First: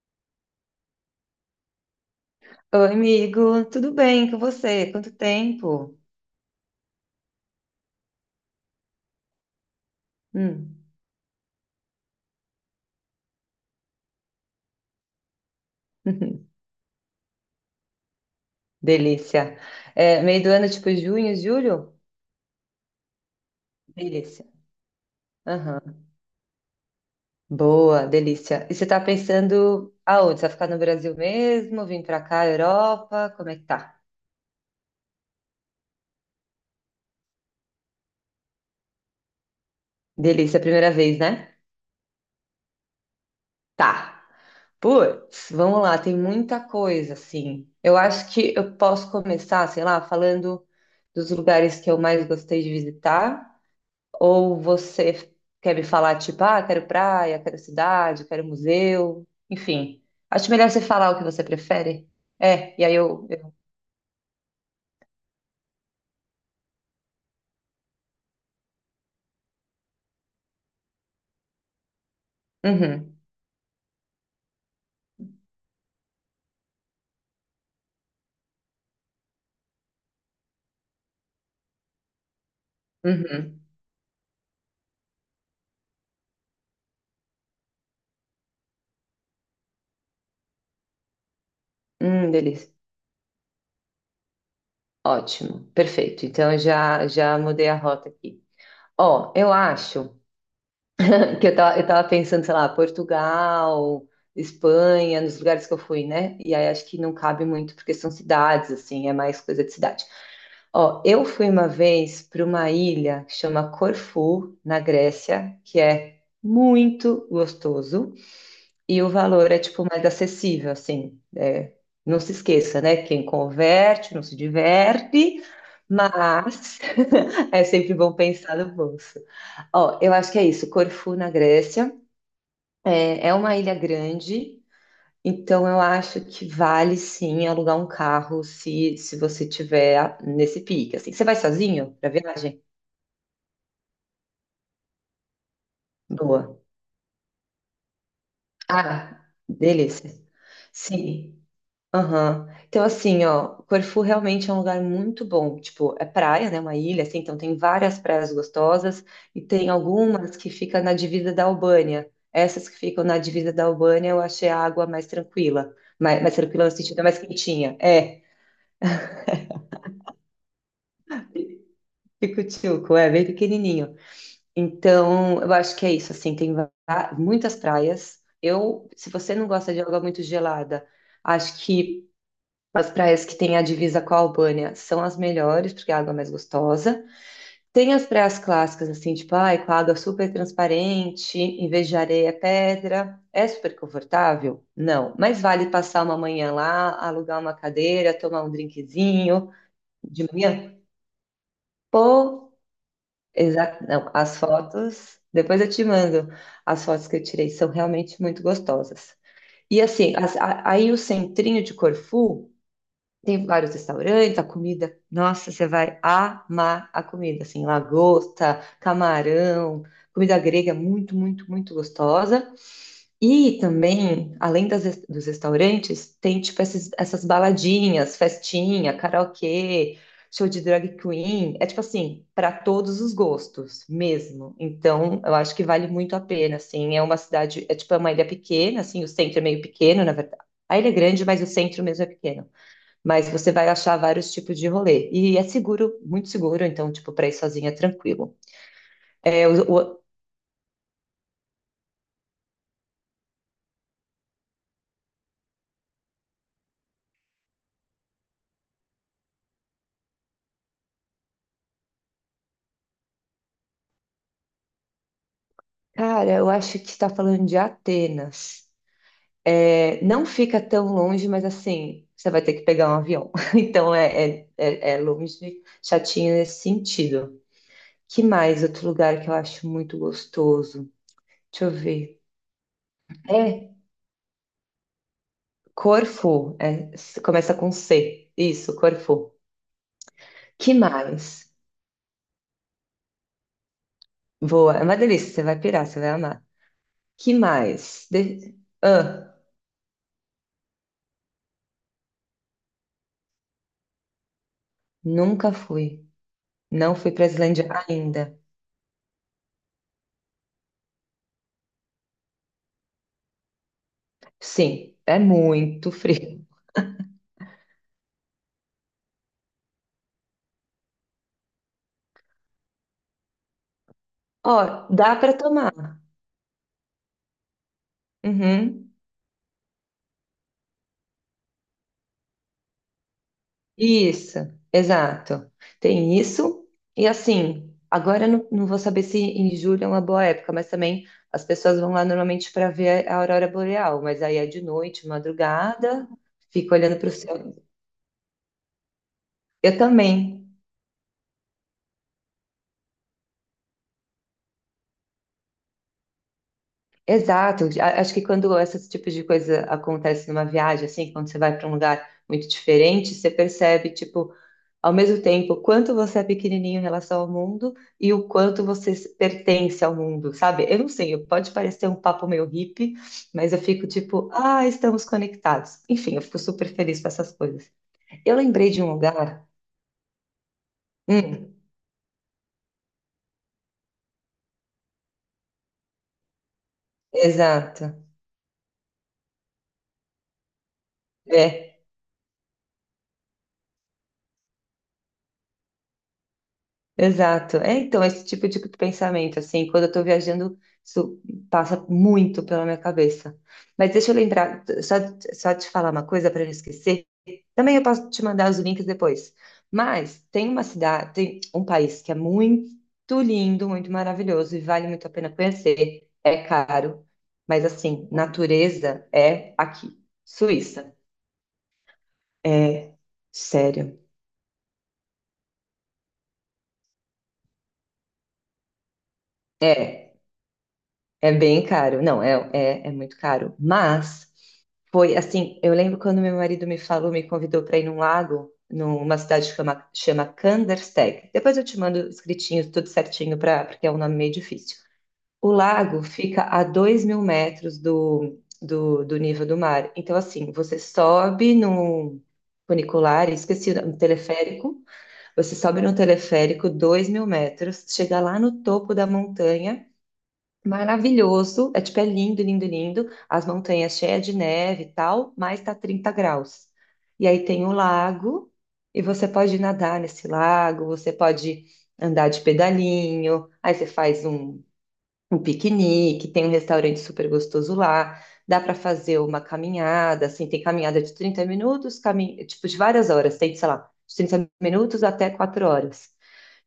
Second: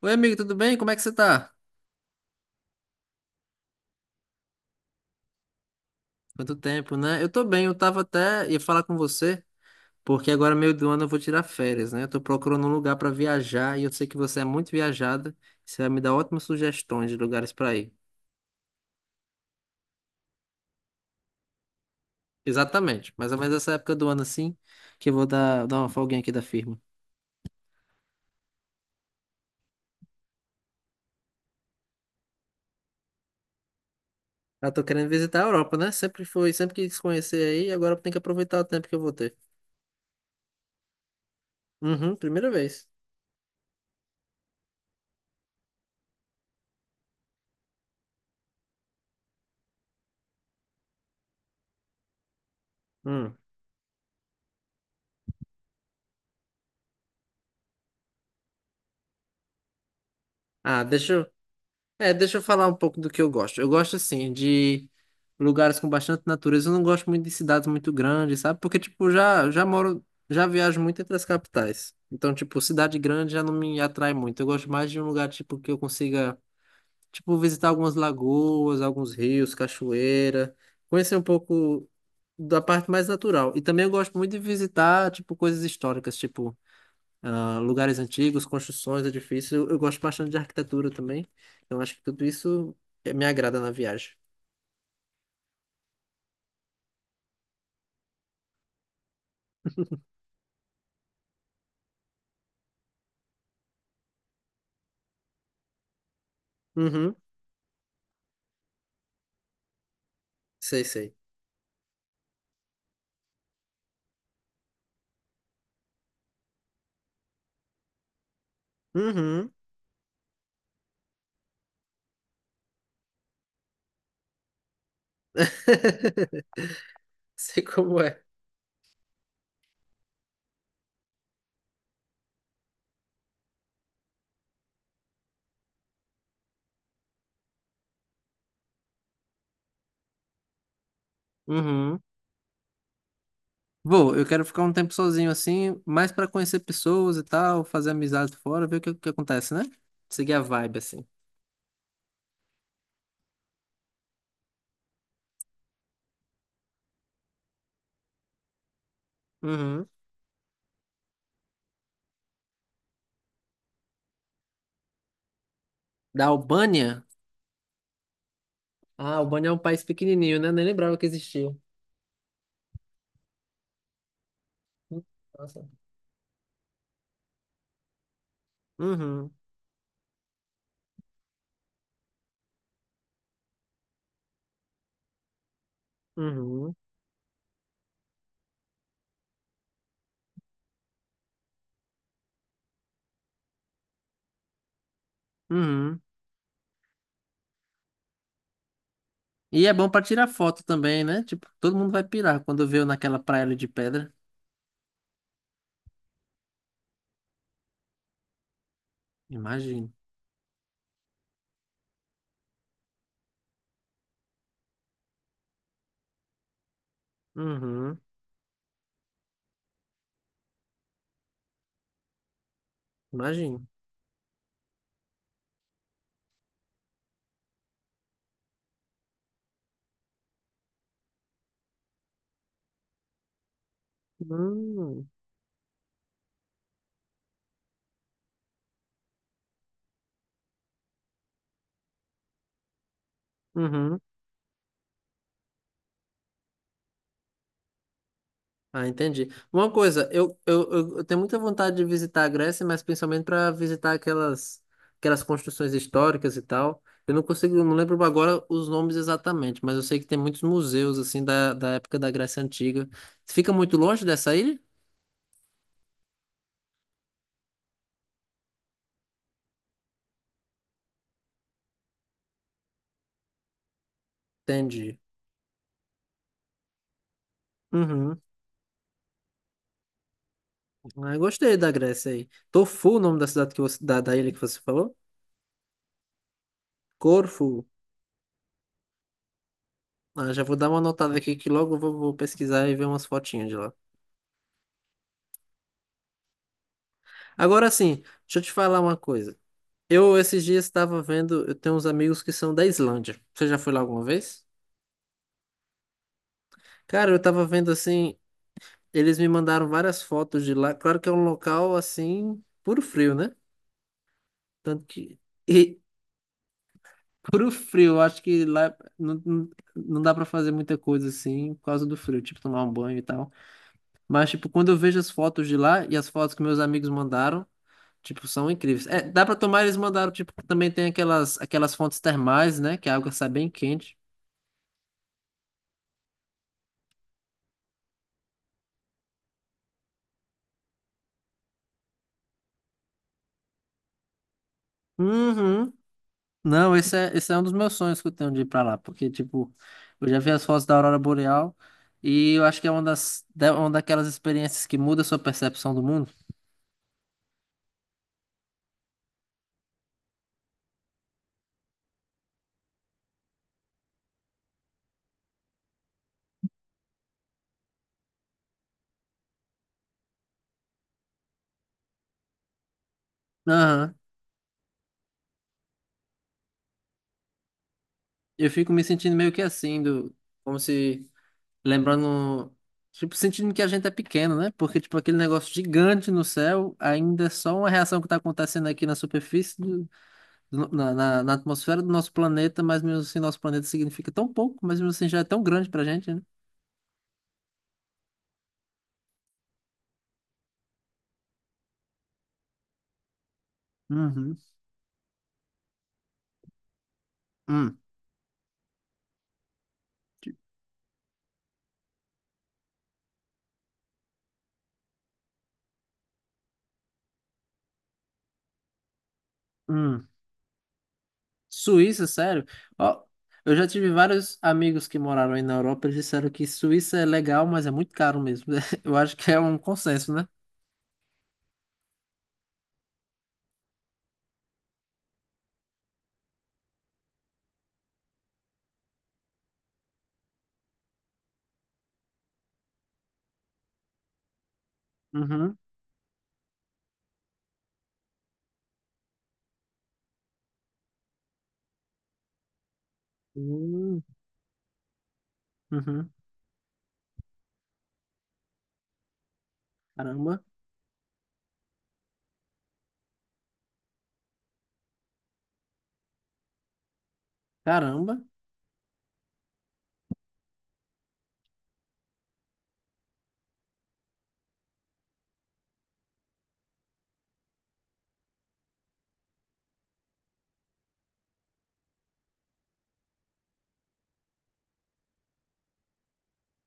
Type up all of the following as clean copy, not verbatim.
Oi, amigo, tudo bem? Como é que você tá? Oi, amigo, tudo bem com você? Quanto tempo? Quanto tempo, né? Eu tô bem, eu tava até ia falar com você, porque agora meio Hum. do ano eu vou tirar férias, né? Eu tô procurando um lugar pra viajar e eu sei que você é muito viajada, você vai me dar ótimas sugestões de lugares pra ir. Delícia. É, meio do ano, tipo junho, julho? Exatamente, mais ou menos essa época do ano Delícia. assim, que eu vou dar uma Aham. folguinha aqui da firma. Boa, delícia. E você tá pensando aonde? Você vai ficar no Brasil mesmo? Vim pra cá, Europa? Como é que tá? Eu tô querendo visitar a Europa, né? Sempre quis conhecer aí, agora eu tenho que aproveitar o tempo que eu vou ter. Delícia, primeira vez, né? Uhum, primeira vez. Tá. Putz, vamos lá, tem muita coisa, assim. Eu acho que eu posso começar, sei lá, falando dos lugares que eu mais gostei de Hum. visitar. Ou você quer me falar, tipo, ah, quero praia, quero cidade, quero museu, enfim. Acho melhor você Ah, falar deixa o que eu. você prefere. É, deixa eu falar um É, e aí pouco do que eu. eu eu- gosto. Eu gosto, assim, de lugares com bastante natureza. Eu não gosto muito de cidades muito grandes, sabe? Porque, tipo, já moro, já viajo muito entre as capitais. Então, tipo, cidade Uhum, grande já não me atrai muito. Eu gosto mais de um lugar, tipo, que eu consiga, tipo, visitar algumas lagoas, alguns rios, cachoeira. Conhecer um pouco da parte mais natural. E uhum. também eu gosto muito de visitar, tipo, coisas históricas, tipo ah, lugares antigos, construções, edifícios. Eu gosto bastante de arquitetura também. Então acho que tudo Delícia. isso me agrada na viagem. Ótimo, perfeito. Então eu já mudei a rota aqui. Ó, eu acho, que eu tava pensando, sei lá, Portugal, Espanha, nos lugares que eu fui, né? E aí acho que não Uhum, cabe muito, porque são cidades, assim, é mais coisa de cidade. sei, Ó, sei. eu fui uma vez para uma ilha que chama Corfu, na Grécia, que é muito gostoso. E o Uhum. valor é tipo mais acessível, assim. É, não se esqueça, né? Quem converte não se diverte, mas Sei é sempre como bom é. pensar no bolso. Ó, eu acho que é isso. Corfu, na Grécia, é uma ilha grande, então eu acho que vale sim alugar um carro se você tiver nesse pique, assim. Você vai sozinho Uhum. para viagem? Vou, eu quero ficar um tempo sozinho assim, mais para Boa. conhecer pessoas e tal, fazer amizades fora, ver o que Ah, acontece, né? delícia. Seguir a vibe assim. Sim. Aham. Então, assim, ó, Corfu realmente é um lugar muito bom. Tipo, é praia, né? Uma ilha, assim, então tem várias praias gostosas e tem Uhum. algumas que ficam na divisa da Albânia. Essas que ficam na divisa da Albânia, eu achei a água mais tranquila. Mais, Da mais tranquila no sentido, é Albânia? mais quentinha. É, Ah, a Albânia é um país pequenininho, né? Nem lembrava que existia. Pico-Tchuco, é bem pequenininho. Hum, Então, eu Nossa. acho que é isso, assim, tem muitas praias. Eu, se Uhum. você não gosta de água muito gelada, acho que as praias que têm a divisa com a Albânia são as melhores, porque a água é mais Uhum. gostosa. Tem as praias clássicas, assim, tipo, ai, com a água super transparente, em vez de areia, é pedra. É super confortável? Não. Mas vale Uhum. passar uma manhã lá, alugar uma cadeira, tomar um drinkzinho E é bom pra de tirar foto manhã? também, né? Tipo, todo mundo vai pirar Pô, quando vê eu naquela praia ali de exato. Não, pedra. as fotos, depois eu te mando. As fotos que eu tirei são realmente muito gostosas. E Imagino. assim, aí o centrinho de Corfu. Tem vários restaurantes, a comida. Nossa, você vai amar a comida, assim, Uhum, lagosta, camarão, comida grega muito, muito, muito gostosa. E imagino. também, além dos restaurantes, tem tipo esses essas baladinhas, festinha, karaokê, show de drag queen. É tipo assim, para todos os gostos mesmo. Hum, Então, eu acho que vale muito a pena, assim. É uma cidade, é tipo é uma ilha pequena, assim, o centro é meio pequeno, na verdade. A ilha é grande, mas o centro mesmo é pequeno, mas você vai achar uhum. vários tipos de rolê. E é seguro, muito seguro, então, tipo, para ir sozinha é tranquilo. Ah, entendi. É, Uma o- coisa, eu tenho muita vontade de visitar a Grécia, mas principalmente para visitar aquelas construções históricas e tal. Eu não lembro agora os nomes exatamente, mas eu sei que tem muitos museus assim da época da Grécia Antiga. Fica muito longe dessa ilha? cara, eu acho que está falando de Atenas. É, não fica tão longe, mas assim, você vai ter que pegar um avião. Então é Entendi. longe, chatinho nesse sentido. Uhum. Que mais outro lugar que eu acho muito gostoso? Ah, eu gostei Deixa da eu Grécia ver. aí. Tofu o nome da cidade que É, da ilha que você falou? Corfu, é, começa Corfu. com C. Isso, Corfu. Ah, já vou dar Que uma notada mais? aqui que logo vou pesquisar e ver umas fotinhas de lá. Boa, é uma delícia, você vai pirar, você vai amar. Que Agora sim, mais? deixa eu te falar uma Ah, coisa. Eu esses dias estava vendo, eu tenho uns amigos que são da Islândia. Você já foi lá alguma vez? nunca fui. Não Cara, fui eu para tava Islândia vendo assim, ainda. eles me mandaram várias fotos de lá. Claro que é um local assim, puro frio, né? Tanto Sim, é que e muito frio. puro frio, eu acho que lá não dá pra fazer muita coisa assim por causa do frio, tipo tomar um banho e tal. Mas, tipo, Ó, quando eu vejo as dá para fotos de tomar. lá e as fotos que meus amigos mandaram, tipo, são incríveis. Uhum. É, dá pra tomar, eles mandaram, tipo, que também tem aquelas fontes termais, né? Que a água sai bem quente. Isso, exato. Tem isso. E assim, agora eu não vou saber se em julho é uma boa época, mas também as pessoas vão lá normalmente para ver a aurora boreal, mas aí é de noite, Uhum. madrugada, fica Não, olhando para o esse é um dos céu. meus sonhos que eu tenho de ir pra lá, porque, tipo, Eu eu já vi também. as fotos da Aurora Boreal e eu acho que é uma uma daquelas experiências que muda a sua percepção do mundo. Exato. Acho que quando esses tipos de coisa acontece numa viagem, assim, quando você vai para um lugar muito diferente, você percebe, tipo, ao mesmo tempo, o quanto você é pequenininho em relação ao mundo e o quanto você pertence ao mundo, sabe? Eu não sei, pode parecer um papo meio hippie, mas eu fico Aham. tipo, ah, estamos conectados. Enfim, eu fico super feliz com essas coisas. Eu Eu lembrei fico de me um sentindo meio que lugar. assim, do, como se Hum, Lembrando, tipo, sentindo que a gente é pequeno, né? Porque, tipo, aquele negócio gigante no céu ainda é só uma exato. reação que tá acontecendo aqui na superfície, na É. atmosfera do nosso planeta, mas mesmo assim, nosso planeta significa tão pouco, mas mesmo assim já é tão grande pra gente, né? Exato. É, então, esse tipo de pensamento, assim, quando eu estou viajando, isso passa muito pela minha cabeça. Mas deixa eu Uhum. lembrar, só te falar uma coisa para não esquecer. Também Hum. eu posso te mandar os links depois. Mas tem uma cidade, tem um país que é muito lindo, muito maravilhoso e vale muito a pena conhecer. É caro, mas assim, natureza é aqui, Hum. Suíça. Suíça, sério? É, Ó, eu já tive sério. vários amigos que moraram aí na Europa, eles disseram que Suíça é legal, mas é muito caro mesmo. Eu acho que é um É, consenso, né? é bem caro. Não, é muito caro. Mas foi assim, eu lembro quando meu marido me falou, me convidou para ir num lago, numa cidade que chama Kandersteg. Depois eu te mando escritinho, tudo certinho, porque é um nome meio difícil. O Uhum. lago fica a 2 mil metros do nível do mar. Então, assim, você sobe num funicular, esqueci, um Hum, teleférico, você sobe num uhum. teleférico 2 mil metros, chega lá no topo da montanha. Caramba, Maravilhoso, é tipo, é lindo, lindo, lindo, as montanhas cheias de neve e tal, mas tá 30 graus. E aí tem o caramba. lago, e você pode nadar nesse lago, você pode andar de pedalinho, aí você faz um piquenique, tem um restaurante super gostoso lá, dá para fazer uma caminhada, assim, tem caminhada de 30 minutos, tipo, de várias horas, tem, sei lá, de 30 minutos até 4 horas.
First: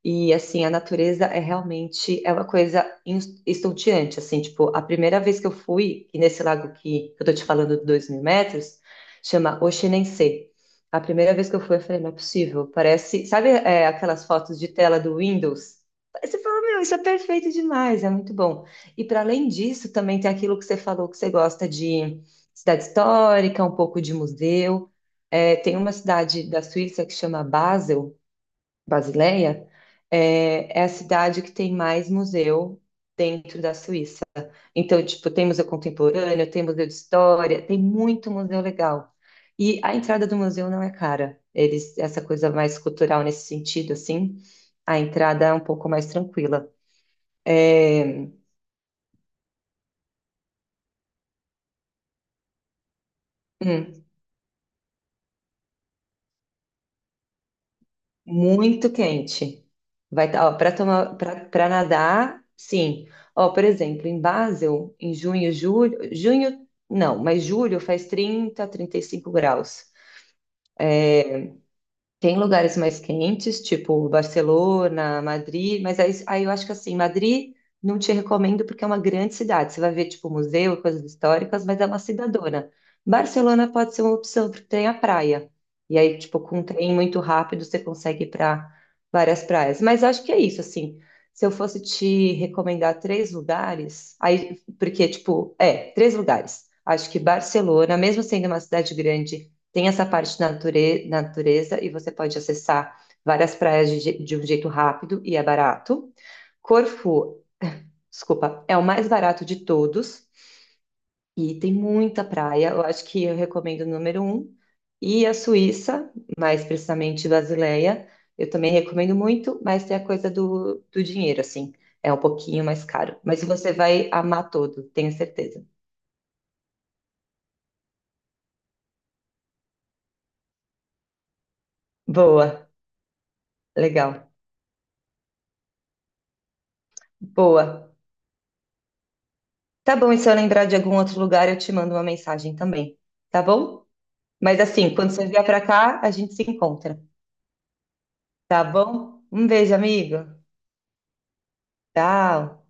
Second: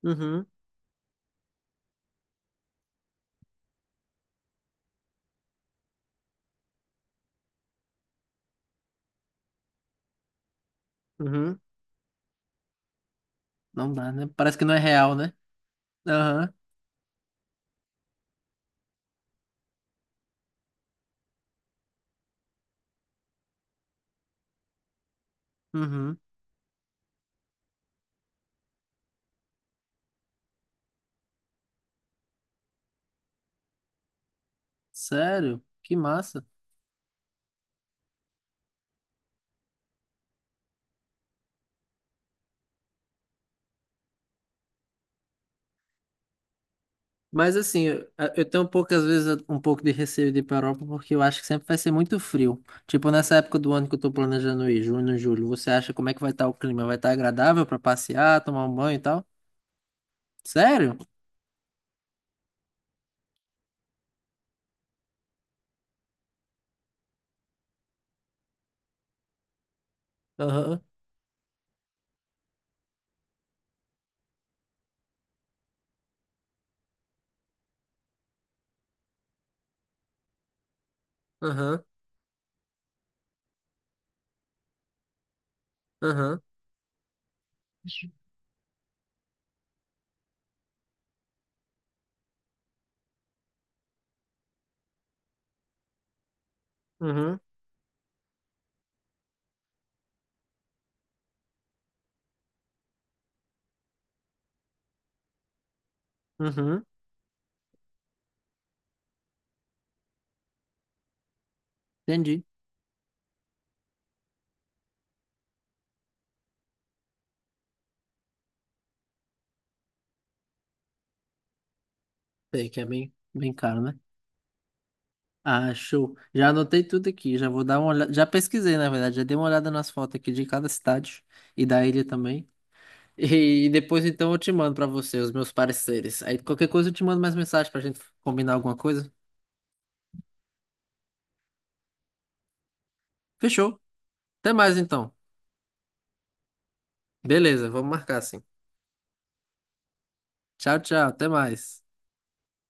E Uhum, assim, a natureza é realmente uma coisa estonteante, assim, tipo, a primeira vez que eu fui, e nesse lago que eu tô te falando de 2.000 metros, chama Oxenense. A primeira vez que uhum. eu fui, eu falei, não é possível, parece, sabe, é, Não dá, aquelas né? Parece fotos que de não é tela real, do né? Windows? Aí você Aham, fala, meu, isso é perfeito demais, é muito bom. E para além disso, também tem aquilo que você falou que você gosta de cidade histórica, um pouco de museu. É, tem uma uhum. cidade da Suíça que chama Basel, Basileia, é a cidade que tem mais museu dentro da Suíça. Então, tipo, tem Sério? museu Que massa. contemporâneo, tem museu de história, tem muito museu legal. E a entrada do museu não é cara. Eles, essa coisa mais cultural nesse sentido, assim, a entrada é um pouco mais tranquila. Mas assim, eu, É, eu tenho poucas vezes um pouco de receio de ir pra Europa porque eu acho que sempre vai ser muito frio. Tipo, nessa época do ano que eu hum, tô planejando ir, junho, julho, você acha como é que vai estar o clima? Vai estar agradável para passear, tomar um muito banho e tal? quente. Vai estar, para Sério? tomar, para nadar, sim. Ó, por exemplo, em Basel, em junho, julho, junho, não, mas julho faz 30, 35 graus. Aham, Tem lugares mais quentes, tipo Barcelona, Madrid, mas aí eu acho que assim, Madrid não te recomendo porque é uma grande cidade. Você vai ver, tipo, museu, coisas históricas, mas aham, é uma cidadona. Barcelona pode ser uma opção, porque tem a praia. E aí, tipo, aham, com um trem muito rápido, você consegue ir para várias praias. Mas acho que é isso, assim. Se eu fosse te recomendar três lugares, aí, porque, tipo, é, três lugares. Acho que uhum, Barcelona, mesmo sendo uma cidade grande, tem essa parte da natureza e você pode acessar várias praias de um jeito rápido e é barato. uhum. Corfu, desculpa, é o mais barato de todos e tem muita Entendi. praia. Eu acho que eu recomendo o número um. E a Suíça, mais precisamente Basileia, eu também recomendo muito, mas tem a coisa do dinheiro, assim. É um pouquinho Sei que mais é bem, caro. Mas bem você caro, né? vai amar todo, tenho certeza. Ah, show. Já anotei tudo aqui, já vou dar uma olhada. Já pesquisei, na verdade, já dei uma olhada nas fotos aqui de cada cidade e da ilha também. Boa, E depois legal. então eu te mando pra você os meus pareceres. Aí qualquer coisa eu te mando mais mensagem pra Boa. gente combinar alguma coisa. Tá bom, e se eu lembrar de algum outro lugar, eu te mando uma mensagem também, tá Fechou? bom? Até Mas mais assim, quando então. você vier pra cá, a gente se encontra, Beleza, vamos marcar assim. tá bom? Um beijo, amigo. Tchau, tchau, até mais. Tchau.